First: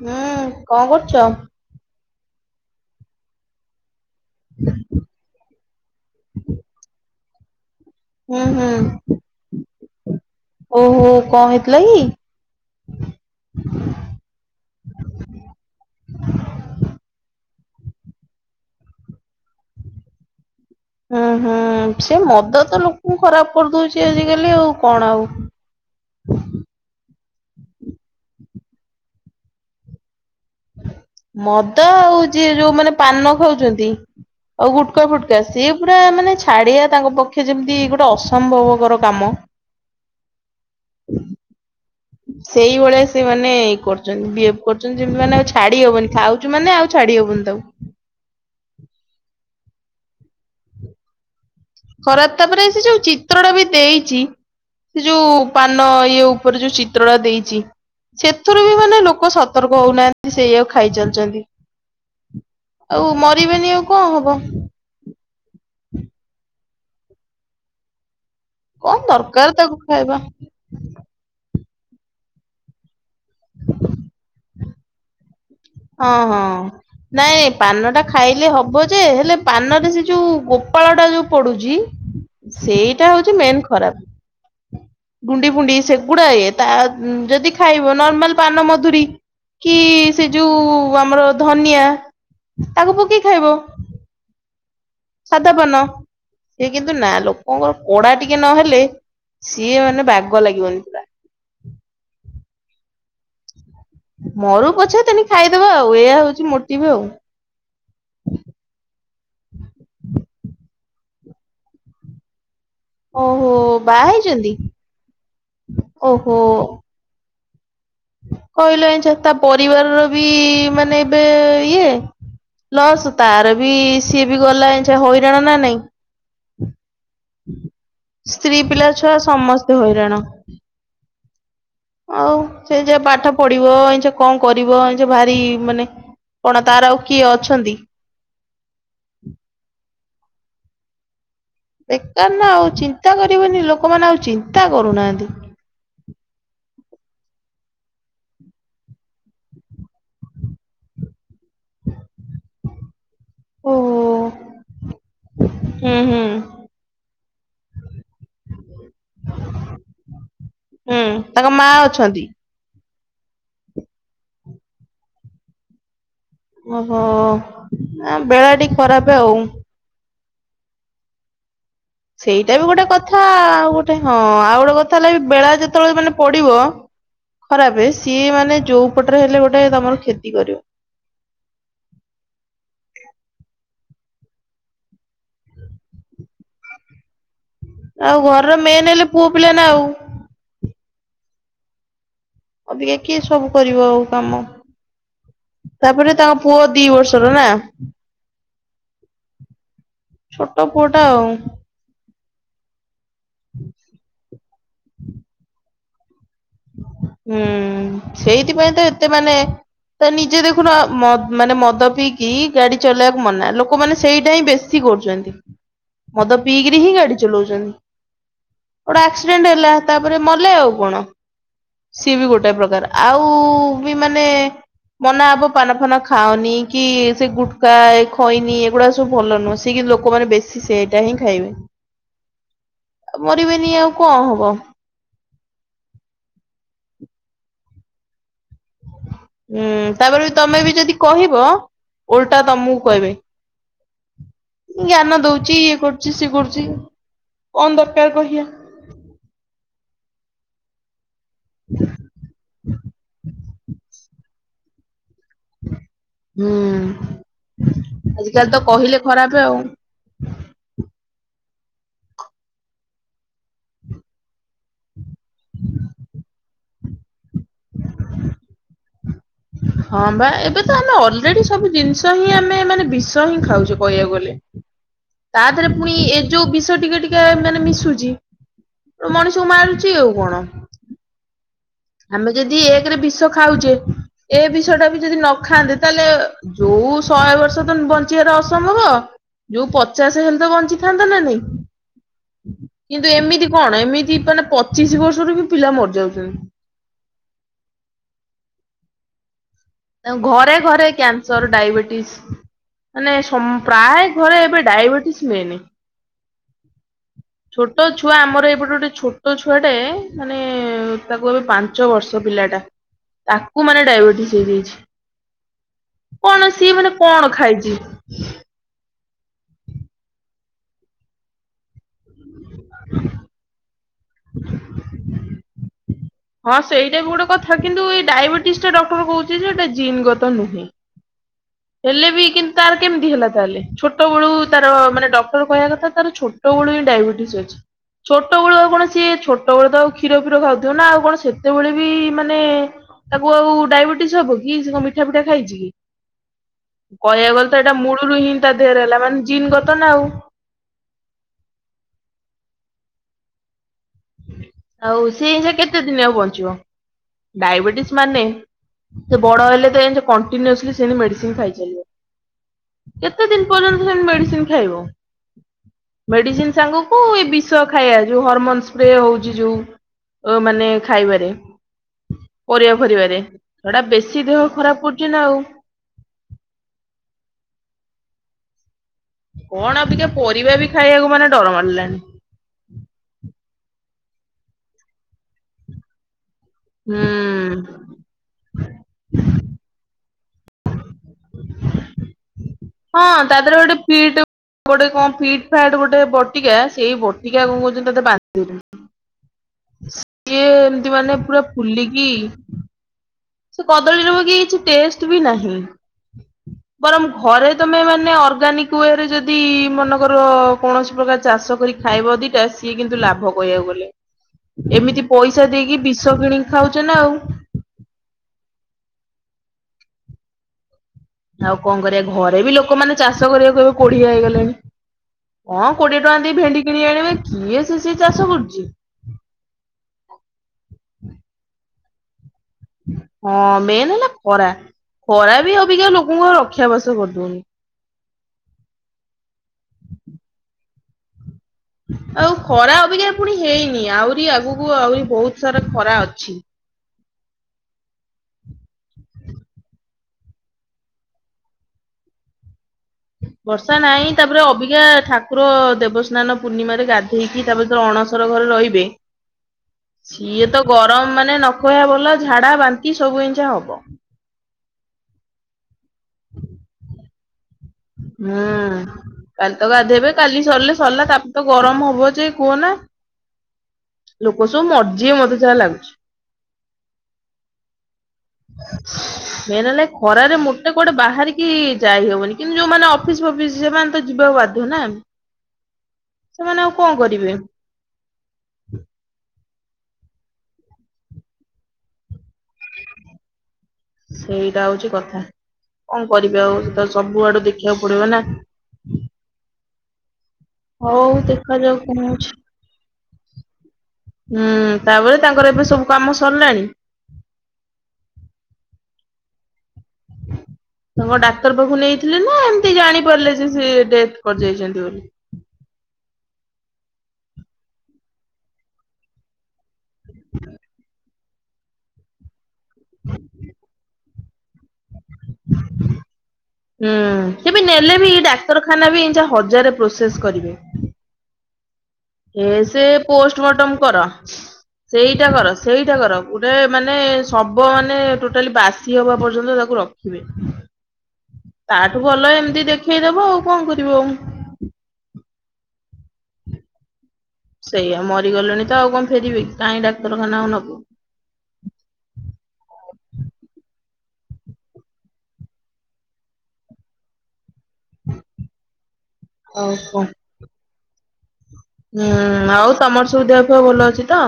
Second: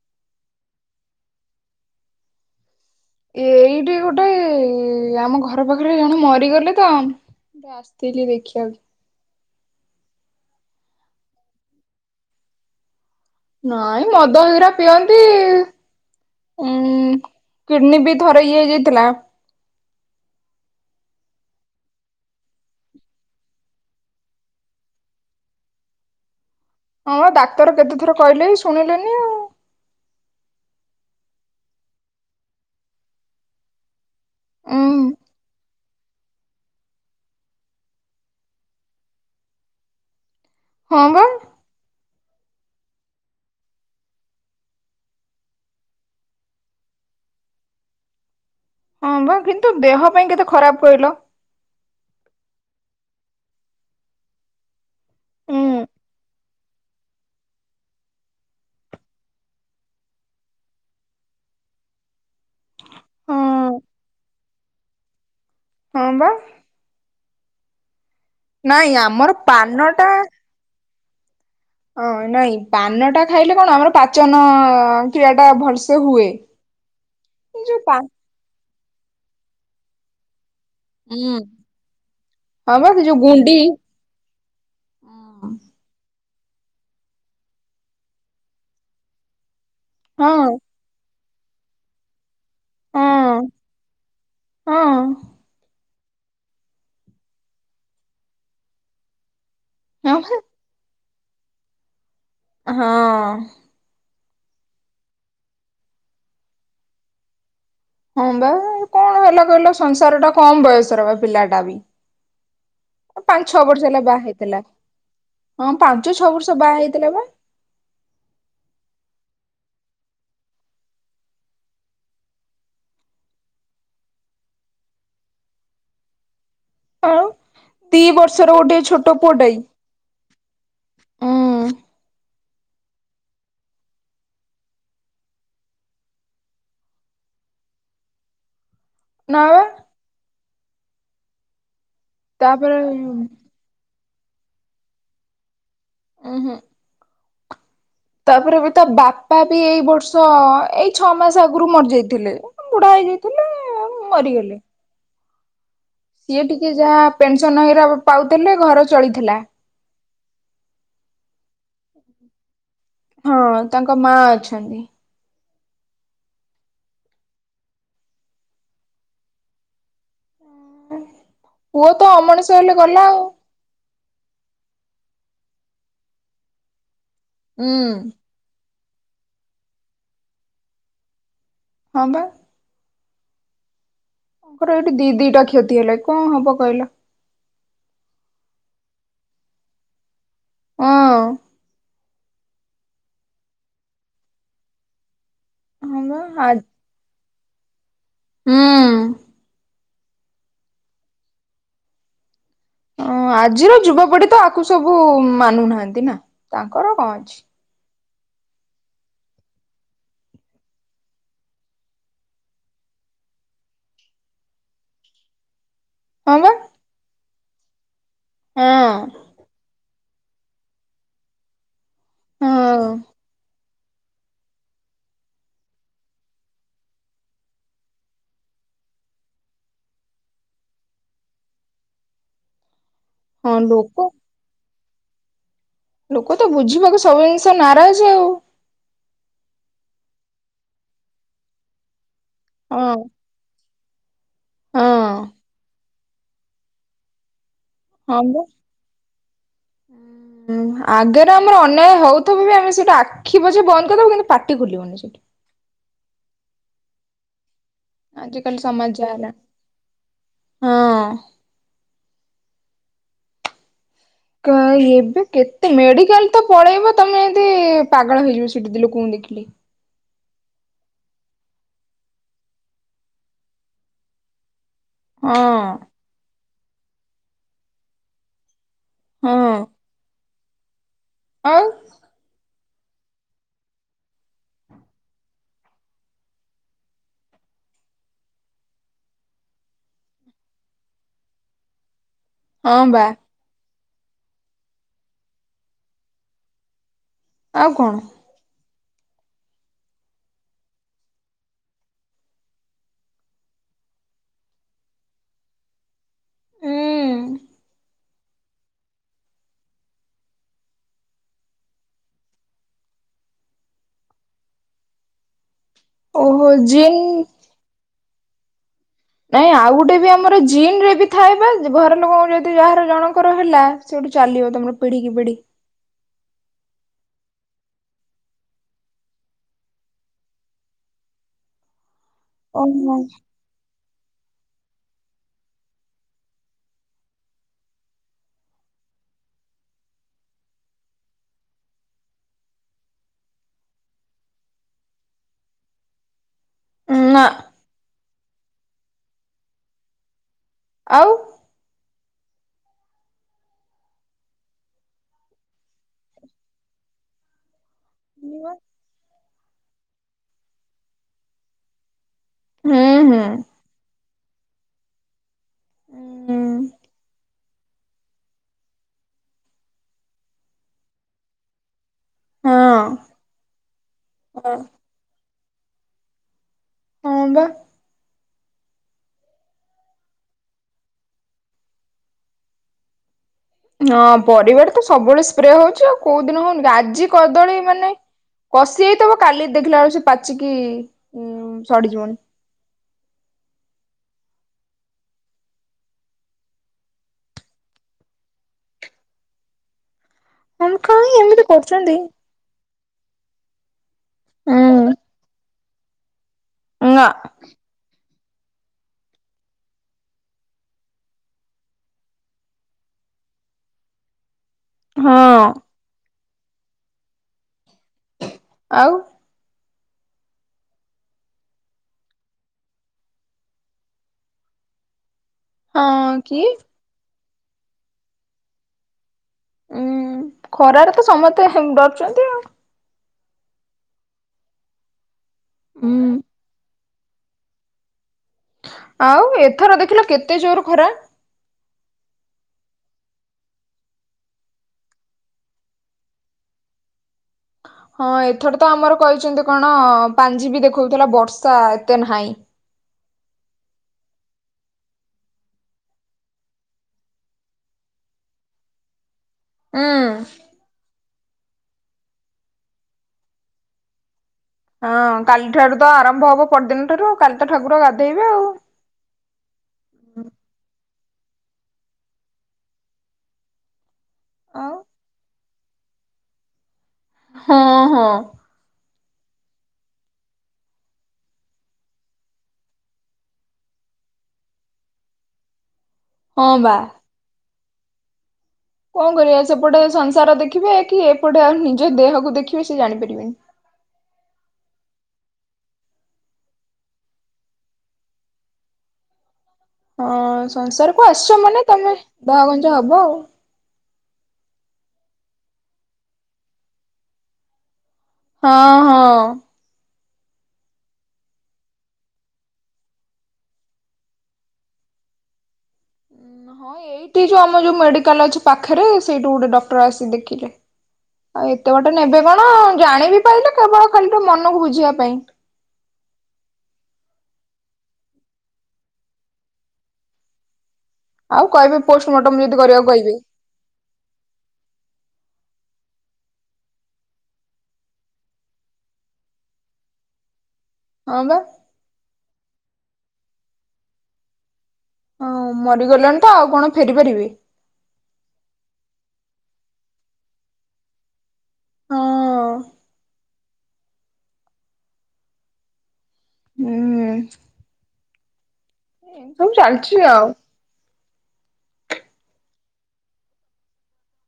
ହୁଁ କଣ କରୁଛ? ଏଇଠି ଗୋଟେ ଆମ ଘର ପାଖରେ ଜଣେ ମରିଗଲେ ତ ତ ଆସିଥିଲି। ହୁଁ ଦେଖିବାକୁ ହୁଁ ଓହୋ କ ହେଇଥିଲା କି? ନାଇଁ ମଦ ହୀରା ପିଅନ୍ତି ଉଁ କିଡନୀ ବି ଥରେ ଇଏ ହେଇଯାଇଥିଲା। ହୁଁ ହୁଁ ସେ ମଦ ତ ଲୋକଙ୍କୁ ଖରାପ କରିଦଉଛି ଆଜିକାଲି ଆଉ କଣ ଆଉ? ହଁ ଡାକ୍ତର କେତେ ଥର କହିଲେଇ ଶୁଣିଲେନି ଆଉ। ମଦ ଆଉ ଯିଏ ଯୋଉମାନେ ପାନ ଖାଉଛନ୍ତି। ଆଉ ଉଁ ଗୁଟକା ଫୁଟକା ସିଏ ପୁରା ମାନେ ଛା ଛାଡ଼ିଆ ତାଙ୍କ ପକ୍ଷେ ଯେମିତି ଗୋଟେ ଅସମ୍ଭବକର କାମ। ହଁ ବା। ସେଇଭଳିଆ ସେମାନେେ ଇ କରୁଛନ୍ତି ବିହେଭ କରୁଛନ୍ତି ଯେମିତି ମାନେ ଆଉ ଛାଡି ହବନି ଖାଉ ଚୁମାନେ ଆଉ ଛାଡି ହବନି ତାକୁ। ହଁ ପା କିନ୍ତୁ ଦେହ ପାଇଁ କେତେ ଖରାପ କହିଲ? ଖରାପ ତାପରେ ସେ ଯୋଉ ଚିତ୍ର ଟା ବି ଦେଇଚି ସେ ଯୋଉ ଉଁ ପାନ ଇଏ ଉପରେ ଯୋଉ ଚିତ୍ର ଟା ଦେଇଚି। ସେଥିରୁ ବି ମାନେ ଲୋକ ସତର୍କ ହଉନାହାନ୍ତି ସେଇଆଉ ଖାଇ ଚାଲିଛନ୍ତି। ଆଉ ମରିବେନି ହଁ ଆଉ କଣ ହବ? ହଁ ବା। ନାଇଁ କଣ ଆମର ଦରକାର ତାକୁ ପାନ ଟା ଖାଇବା ହଁ ନାଇଁ ପାନ ଟା ଖାଇଲେ କଣ ଆମର ପାଚନ କ୍ରିୟା ଟା ଭଲସେ ହଁ ହୁଏ ହଁ ନାଇଁ ଏ ଯୋଉ ପାନ ପା ଟା ଖାଇଲେ ହବ ଯେ ହେଲେ ପାନରେ ସେ ଯଉ ଗୁ ପାଳ ଟା ଯୋଉ ଉଁ ପଡୁଛି ହଁ ବା ସେ ସେଇଟା ଯୋଉ ହଉଛି ଗୁଣ୍ଡି ମେନ୍ ଖରାପ। ହଁ ଗୁଣ୍ଡି ଫୁଣ୍ଡି ସେଗୁଡା ଇଏ ତା ଯଦି ଖାଇବ ନର୍ମାଲ ପାନ ମଧୁରୀ କି ସେ ହଁ ଯୋଉ ଆମର ଧନିଆ ତାକୁ ପକେଇ ହଁ ଖାଇବ। ହଁ ତା ତା ପାନ ସେ କିନ୍ତୁ ନା ଲୋକଙ୍କ କୋଡା ଟିକେ ନହେଲେ ସିଏ ମାନେ ହଁ ପା ବାଗ ଲାଗିବନି। ପୁରା। ହଁ। ମରୁ ପଛେ ତେନି ଖାଇଦବା ଆଉ ଏଇ ହଉଛି ମୋଟିଭି ଆଉ। ହଁ ବା କଣ ହେଲା କହିଲ ସଂସାର ଟା କମ ବୟସ ର ବା ପିଲାବି। ପାଞ୍ଚ ଓହୋ ଛଅ ବର୍ଷ ହେଲା ବାହା ହେଇଛନ୍ତି? ହେଇଥିଲା ହଁ ପାଞ୍ଚ ଛଅ ଓହୋ ବର୍ଷ ବାହା ହେଇଥିଲା ବା। କହିଲ ଏଛ ତା ପରିବାରର ବି ମାନେ ଏବେ ଇଏ। ଲସ୍ ତାର ବି ସିଏ ବି ଗଲା ଏଯେ ହଇରାଣ ନା ନାଇଁ। ଆଉ ଦି ବର୍ଷର ସ୍ତ୍ରୀ ଗୋଟେ ପିଲା ଛୋଟ ଛୁଆ ପୁଅଟାଇ ସମସ୍ତେ ହଇରାଣ। ଉଁ ଆଉ। ସେ ଯେ ପାଠ ପଢିବ ଏଇଛ କଣ କରିବ ଏଇଛ ଭାରି ମାନେ କଣ ତାର ଆଉ କିଏ ଅଛନ୍ତି? [unintelligible] ବେକାର ନା ଆଉ ତାପରେ ଚିନ୍ତା କରିବେନି ଲୋକମାନେ ଆଉ ଚିନ୍ତା କରୁନାହାନ୍ତି। ହୁଁ ହୁଁ। ତାପରେ ବି ତା ବାପା ବି ଏଇ ବର୍ଷ ଏଇ ଛଅ ମାସ ଆଗରୁ ମରିଯାଇଥିଲେ। ବୁଢା ହେଇଯାଇଥିଲେ ଓହୋ ମରିଗଲେ। ହୁଁ ହୁଁ ସିଏ ଟିକେ ଯାହା ପେନସନ ହେରା ପାଉଥିଲେ ଘର ଚଳୁଥିଲା। ହୁଁ ତାଙ୍କ ମା ଅଛନ୍ତି? ହଁ ତାଙ୍କ ମାଆ ଅଛନ୍ତି। ଓହୋ ନା ବେଳା ଟି ଖରାପ ଆଉ। ପୁଅ ତ ଅମଣିଷ ସେଇଟା ବି ହେଲେ ଗୋଟେ ଗଲା କଥା ଆଉ ଗୋଟେ ହଁ ଆଉ ଗୋଟେ କଥା ହେଲା ବି ବେଳା ଯେତେବେଳେ ମାନେ ପଡିବ ହୁଁ ଖରାପ ସିଏ ମାନେ ଯୋଉ ପଟରେ ହେଲେ ଗୋଟେ ତମର କ୍ଷତି କରିବ। ହଁ ବା। ତାଙ୍କର ଏଇଠି ଦି ଦିଟା କ୍ଷତି ହେଲା କଣ ହବ କହିଲ। ଆଉ ଘରର ମେନ୍ ହେଲେ ପୁଅ ପିଲା ନା ଆଉ। ହଁ। ଅବିକା କିଏ ସବୁ କରିବ ଆଉ କାମ? ହଁ ତାପରେ ବା ତାଙ୍କ ଆ ପୁଅ ଦି ବର୍ଷର ନା? ହୁଁ। ଛୋଟ ପୁଅଟା ଆଉ। ହ ଆଜିର ଯୁବପିଢି ତ ଆକୁ ସବୁ ମାନୁନାହାନ୍ତି ନା। ତାଙ୍କର କଣ ଅଛି। ହୁଁ ସେଇଥିପାଇଁ ତ ଏତେ ମାନେ ତା ନିଜେ ଦେଖୁନ ମାନେ ମଦ ପିଇକି ଗାଡି ଚଲେଇବାକୁ ମନା ଲୋକମାନେ ସେଇଟା ହିଁ ବେଶୀ କରୁଛନ୍ତି ହଁ ମଦ ବା ପିଇକିରି ହିଁ ଗାଡି ଚଲାଉଛନ୍ତି, ଗୋଟେ ଆସି ହଁ ଆକ୍ସିଡେଣ୍ଟ ହେଲା ତାପରେ ମଲେ ଆଉ କଣ। ସିଏ ବି ଗୋଟେ ହଁ ପ୍ରକାର ଆଉ ବି ମାନେ ମନା ହେବ ପାନଫାନ ଖାଅନି କି ସେ ଗୁଟକା ଖଇନି ଏଗୁଡା ସବୁ ଭଲ ନୁହଁ ସେ କିନ୍ତୁ ଲୋକମାନେ ବେଶୀ ସେଇଟା ହିଁ ଖାଇବେ। ଆଉ ହଁ ମରିବେନି ଆଉ ଲୋକ କଣ ହବ? ଲୋକ ତ ବୁଝିବାକୁ ସବୁ ଜିନିଷ ନାରାଜ ଆଉ। ହୁଁ ତାପରେ ବି ତମେ ବି ଯଦି କହିବ ଓଲଟା ତମକୁ କହିବେ, ହଁ ଜ୍ଞାନ ଦଉଛି ଇଏ କରୁ ଛି ସିଏ କରୁଛି ଆଉ। ହଁମ ଆଗ ଆମର ଅନ୍ୟାୟ ହଉଥିବ ବି ଆମେ ସେଇଟା ଆଖି ବୁଜି ବନ୍ଦ କରିଦବୁ କିନ୍ତୁ ପାଟି ଖୋଲିବନି ସେଇଠି। ହୁଁ ଆଜିକାଲି ତ ସମାଜ କହିଲେ ଯାହା ହେଲାଣି ଖରାପ ଆଉ। ହଁ। କାଇଁ ଏବେ କେତେ ମେଡିକାଲ ତ ପଳେଇବ ତମେ କେତେ ପାଗଳ ହେଇଯିବ ସେଠି ଯଦି ଲୋକଙ୍କୁ ଦେଖିଲେ। ହଁ ବା ଏବେ ତ ଆମେ ଅଲରେଡି ସବୁ ଜିନିଷ ହିଁ ଆମେ ମାନେ ବିଷ ହିଁ ଖାଉଛେ କହିବାକୁ ଗଲେ। ତା ଦେହରେ ହଁ ପୁଣି ଏ ଯୋଉ ବିଷ ଟିକେ ଟିକେ ମାନେ ମିଶୁଚି ଗୋଟେ ମଣିଷକୁ ହଁ ମାରୁଚି ଆଉ କଣ। ଆଉ। ଆମେ ଯଦି ଏକରେ ବିଷ ଖାଉଛେ ଏ ବିଷ ଟା ବି ଯଦି ନ ଖାଆନ୍ତେ ତାହେଲେ। ଯୋଉ ଶହେ ବର୍ଷ ତ ବଞ୍ଚିବାଟା ଅସମ୍ଭବ। ଯୋଉ ପଚାଶ ହେଲେ ତ ବଞ୍ଚିଥାନ୍ତ ନା ନାଇଁ। ହଁ ବା କିନ୍ତୁ ଏମିତି କଣ ଏମିତି ମାନେ ପଚିଶି ବର୍ଷରୁ ବି ପିଲା ମରିଯାଉଛନ୍ତି। ଆଉ କଣ। ଆଉ ଘରେ ଘରେ କ୍ୟାନ୍ସର ଡାଇବେଟିସ୍। ମାନେ ସ ପ୍ରାୟ ଘରେ ଏବେ ଡାଇବେଟିସ୍ ମେନେ। ଉଁ ଛୋଟ ଛୁଆ ଆମର ଏଇପଟେ ଗୋଟେ ଛୋଟ ଛୁଆଟା ମାନେ ତାକୁ ଏବେ ପାଞ୍ଚ ବର୍ଷ ପିଲାଟା। ତାକୁ ମାନେ ଡାଇବେଟିସ ହେଇଯାଇଛି ଓହୋ କଣ ସିଏ ମାନେ ଜିନ୍ କଣ ଖାଇଛି। ନାଇଁ ଆଉ ଗୋଟେ ବି ଆମର ଜିିନ ରେ ବି ଥଏ ବା ଘର ଲୋକଙ୍କ ଯଦି ଯାହାର ଜଣଙ୍କର ହେଲା। ସେଇଠୁ ଚାଲିବ ତାଙ୍କର ପିଢି କୁ ପିଢି। ହଁ ସେଇଟା ବି ଗୋଟେ କଥା କିନ୍ତୁ ଏଇ ଡାଇବେଟିସ୍ ଟା ଡକ୍ଟର କହୁଛି ଯେ ଏଇଟା ଜିନ୍ ଗତ ନୁହେଁ। ହେଲେ ବି କିନ୍ତୁ ତାର ଓହୋ। କେମିତି ହେଲା ତାହାଲେ। ଛୋଟ ବେଳୁ ତାର ମାନେ ଡକ୍ଟର କହିବା କଥା ତାର ଛୋଟ ବେଳୁ ହିଁ ଡାଇବେଟିସ୍ ଅଛି। ଛୋଟ ବେଳୁ ଆଉ କଣ ସିଏ ଛୋଟବେଳୁ ତ ଆଉ କ୍ଷୀରଫିର ଖାଉଥିବ ନା ଆଉ। କଣ ସେତେବେଳେ ବି ମାନେ ତାକୁ ଆଉ ଡାଇବେଟିସ ହବ କି ସେ କଣ ମିଠା ଫିଠା ଖାଇଛି କି? ନା କହିବାକୁ ଗଲେ ତ ଏଇଟା ମୂଳରୁ ହିଁ ତା ଦେହରେ ହେଲା ମାନେ ଜିନ୍ ଗତ ନା ଆଉ। ଆଉ। ଆଉ ସିଏ ସେ କେତେ ଦିନ ଆଉ ବଞ୍ଚିବ ଡାଇବେଟିସ ମାନେ। ସେ ବଡ ହେଲେ ତ ଏମିତି କଣ୍ଟିନ୍ୟୁସଲି ସେ ମେଡିସିନ ହୁଁ ଖାଇଚାଲିବ ହୁଁ କେତେ ଦିନ ସେପଯ୍ୟନ୍ତ ସେ ମେଡିସିନ ଖାଇବ। ମେଡିସିନ ସାଙ୍ଗକୁ ଏ ବିଷ ଖାଇବା ଯୋଉ ହରମୋନ୍। ସ୍ପ୍ରେ ହଉଛି ଯୋଉ ମାନେ ଖାଇବାରେ। ହଁ ପରିବାଫରିବାରେ ସେଟା ବେଶୀ ଦେହ ହଁ ଖରାପ କରୁଛି ନା ଆଉ। ହଁ ବା। କଣ ଆବିକା ପରିବା ବି ଖାଇବାକୁ ମାନେ ଡର ମାଡ଼ିଲାଣି। ହଁ ପରିବାରେ ତ ସବୁବେଳେ ସ୍ପ୍ରେ ହଉଛି ଆଉ କୋଉ ଦିନ ହଉନି। ଆଜି ହୁଁ କଦଳୀ ମାନେ କସିହେଇଥିବ କାଲି ଦେଖିଲା ବେଳୁ ସେ ପାଚିକି ସଢିଯିବଣି। ହଁ ତା ଦେହରେ ଗୋଟେ ପିଠ ଗୋଟେ କଣ ଫିଟ୍ ଫାଟ ଗୋଟେ ବଟିକା ସେଇ ବଟିକା କଣ କହୁଛନ୍ତି ତା ଦେହରେ ବାନ୍ଦୀଦଉଛନ୍ତି। ସିଏ ଆମେ ଏମତି କାଇଁ ମାନେ ପୁରା ଏମିତି କରୁଛନ୍ତି ଫୁଲିକି। ସେ କଦଳୀର ବି କିଛି ହୁଁ ଟେଷ୍ଟ ବି ନାହିଁ। ବରଂ ନା ଘରେ ତମେ ମାନେ ଅର୍ଗାନିକ। କୁଅରେ ଯଦି ମନେକର କୌଣସି ପ୍ରକାର ଚାଷ କରି ଖାଇବ ଦିଟା ସିଏ କିନ୍ତୁ ଲାଭ କହିବାକୁ ଗଲେ। ଏମିତି ହଁ ପଇସା ଦେଇକି ବିଷ କିଣିକି ଖାଉଚେ ନା ଆଉ। ଆଉ। ଆଉ କଣ କରିବା ଘରେ ବି ଲୋକମାନେ ଚାଷ କରିବାକୁ ଏବେ କୋଢିଆ ହେଇଗଲେଣି। ହଁ କୋଡିଏ ଟଙ୍କା ଦେଇ ଭେଣ୍ଡି କିଣ ଆଣିବେ କିଏ ସେ ସେଇ ଚାଷ କରୁଛି। ଉଁ ଖରାରେ ତ ସମସ୍ତେ ଡରୁଛନ୍ତି ଆଉ। ହଁ ମେନ୍ ହେଲା ଖରା ଖରା ବି ଅବିକା ହୁଁ ଲୋକଙ୍କୁ ରକ୍ଷା ବାସ କରିଦଉନି। ଆଉ ଏଥର ଦେଖିଲ କେତେ ଜୋର ଖରା। ଆଉ ଖରା ଅବିକା ପୁଣି ହେଇନି ଆହୁରି ଆଗକୁ ଆହୁରି ବହୁତ ସାରା ଖରା ଅଛି। ହଁ ଏଥର ତ ଆମର କହିଛନ୍ତି କଣ ପାଞ୍ଜି ବି ଦେଖୋଉଥିଲା ବର୍ଷା ଏତେ ନାହିଁ। ବର୍ଷା ନାହିଁ ତାପରେ ଅବିକା ଠାକୁର ଦେବସ୍ନାନ ପୂର୍ଣ୍ଣିମାରେ ଗାଧେଇକି କି ତା ଭିତରେ ଅଣସର ଘରେ ରହିବେ। ହୁଁ ସିଏ ତ ଗରମ ମାନେ ନ ଖହିବା ଭଲ ଝାଡା ବାନ୍ତି ସବୁ ଜିନିଷ ହବ। ହଁ କାଲି ଠାରୁ ତ ଆରମ୍ଭ ହବ। ପରଦିନଠାରୁ କାଲିତ ଠାକୁର ଗାଧ ହୁଁ କାଲି ତ ଗାଧେଇବେ କାଲି ସରିଲେ ସରିଲା ତାପରେ ତ ଗରମ ହବ ଯେ କୁହ ନା ଲୋକ ସବୁ ଆଉ ମର୍ଜିବେ ମତେ ଯାହା ଲାଗୁଚି ହୁଁ ହୁଁ [inaudible] ମେନ୍ ହେଲା ଏ ଖରାରେ ମୋଟେ କୁଆଡେ ବାହାରିକି ଯାଇ ହବନି କିନ୍ତୁ ଯୋଉମାନେ ଅଫିସ୍ ଫଫିସ୍ ଜିବ୍ ସେମାନେ ତ ଯିବାକୁ ବାଧ ନା ହଁ ସେମାନେ ଆଉ ବା। କଣ କରିବେ। କଣ କରିବା ସେପଟେ ସଂସାର ଦେଖିବେ କି ଏପଟେ ଆଉ ନିଜ ଦେହକୁ ଦେଖିବେ ସେ ଜାଣିପାରିବେନ ସେଇଟା ହଉଛି କଥା। କଣ କରିବେ ଆଉ ସେ ତ ସବୁ ଆଡୁ ଦେଖିବାକୁ ପଡିବ ନା। ହଁ ହଉ ସଂସାରକୁ ଆସିଛ ମାନେ ଦେଖାଯାଉ ତମେ କଣ ହଉଛି। ଦହ ଗଞ ହବ ଆଉ। ହୁଁ ତାପରେ ତାଙ୍କର ଏବେ ସବୁ କାମ ସରିଲାଣି? ହଁ ହଁ ତାଙ୍କୁ କଣ ଡାକ୍ତର ପାଖକୁ ନେଇଥିଲେ ନା। ଏମିତି ଜାଣିପାରିଲେ ଯେ ସେ ଡେଥ କରିାଇଛନ୍ତି ବୋଲି। ହଁ ଏଇଠି ଯୋଉ ଆମ ଯୋଉ ମେଡିକାଲ ଅଛି ପାଖରେ ସେଇଠୁ ଗୋଟେ ଡକ୍ଟର ଆସି ଦେଖିଲେ। ଆଉ ଏତେ ବାଟ ନେବେ କଣ ଜାଣିବି ପାଇଲେ କେବଳ ଖାଲି ଟିକେ ମନକୁ ବୁଝିବା ପାଇଁ। ହୁଁ ହୁଁ ସେ ବି ନେଲେ ବି ଡାକ୍ତରଖାନା ବି ଯେ ହଜାରେ ପ୍ରୋସେସ୍ କରିବେ। ଆଉ କହିବେ ପୋଷ୍ଟମର୍ଟମ ଯଦି କରିବାକୁ କହିବେ। ଷ୍ଟମର୍ଟମ୍ କର। ସେଇଟା କର ସେଇଟା କର ଗୁଡେ ମାନେ ଶବ ମାନେ ଟୋଟାଲି ବାସି ହବା ପର୍ଯ୍ୟନ୍ତ ତାକୁ ରଖୁ ହୁଏ ହଁ ବା ତାଠୁ ଭଲ ଏମିତି ଦେଖେଇଦବୁ ଆଉ କଣ କରିବୁ ଆଉ। ହଁ ମରିଗଲେଣି ତ ଆଉ କଣ ଫେରି ପାରିବେ। ସେଇଆ ମରିଗଲେଣି ତ ଆଉ କଣ ଫେରିବେକି କାହିଁ ଡାକ୍ତରଖାନାକୁ ନବୁ। ହଁ ହୁଁ ସବୁ ଆଉ ଚାଲିଛି କଣ ଆଉ। ହୁଁ ଆଉ ତମର ସବୁ ଦେହଫେହ ଭଲ ଅଛି ତ?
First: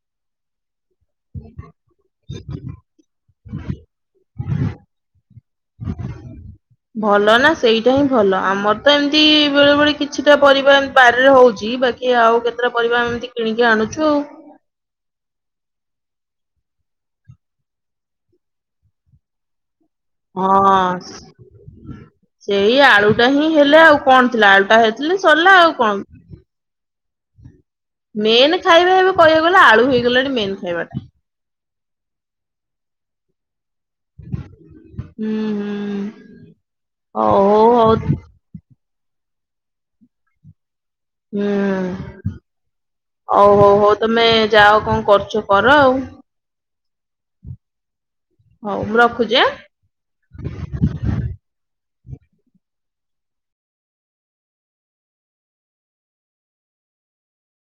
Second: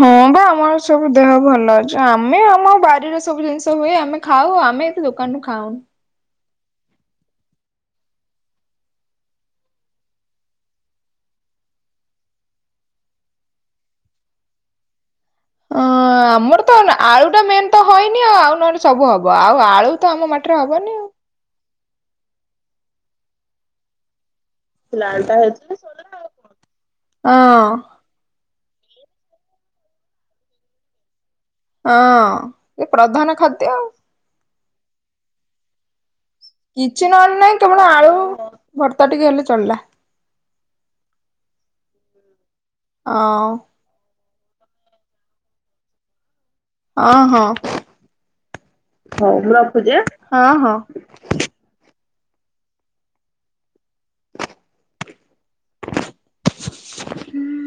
ହୁଁ ବା ଆମର ସବୁ ଦେହ ଭଲ ଅଛି। ଆମେ ଆମ ବାରିର ସବୁ ଜିନିଷ ହୁଏ ଆମେ ଖାଉ ଆମେ ଏତେ ଦୋକାନୁ ରୁ ଖାଉନା। ହ ଭଲ ନା ସେଇଟା ହିଁ ଭଲ। ଆମର ତ ଏମିତି ବେଳେ ବେଳେ କିଛିଟା ପରିବା ଏମ୍ ବାରିରେ ହୋଉଛି ବାକି କି ଆଉ କେତୁଟା ପରିବା ଏମିତି କିଣିକି ଆଣୁଛୁ ଆଉ। ଅ ଆମର ତ ଆଳୁ ଟା ମେନ୍ ତ ହଏନି ଆଉ ନହେଲେ ସବୁ ହବ ଆଉ ଆଳୁ ତ ଆମ ମାଟିରେ ହବନି ଆଉ ସେଇ ଆଳୁଟା ହିଁ ହେଲେ ଆଉ କଣ ଥିଲା ଆଳୁଟା ହେଇଥିଲେ ଲାଲଟା ସରିଲା ଆଉ ହେଇଥିଲେ ସ କଣ। ହଁ ମେନ୍ ଖାଇବା ଏବେ କହିବାକୁ ଗଲେ ଆଳୁ ହେଇଗଲାଣି ମେନ୍ ଖାଇବା ଟା। ହଁ ଏଇ ପ୍ରଧାନ ଖାଦ୍ୟ ଆଉ। ହୁଁ ହୁଁ। କିଛି ନହେଲେ ନାହିଁ ହଉ ହଉ କେବଳ ଆଳୁ ହଉ ଭର୍ତ୍ତା ଟିକେ ହେଲେ ଚଲିଲା। ହୁଁ ହୋଉ ହୋଉ ହଁ ହୋଉ ତମେ ଯାଅ କଣ କରୁଛ କର ଆଉ। ହଁ ହଁ ହଉ ମୁଁ ରଖୁଛି ହୋଉ ଆଁ। ରଖୁଛି। ଆଁ ହଁ ହଁ ହୁଁ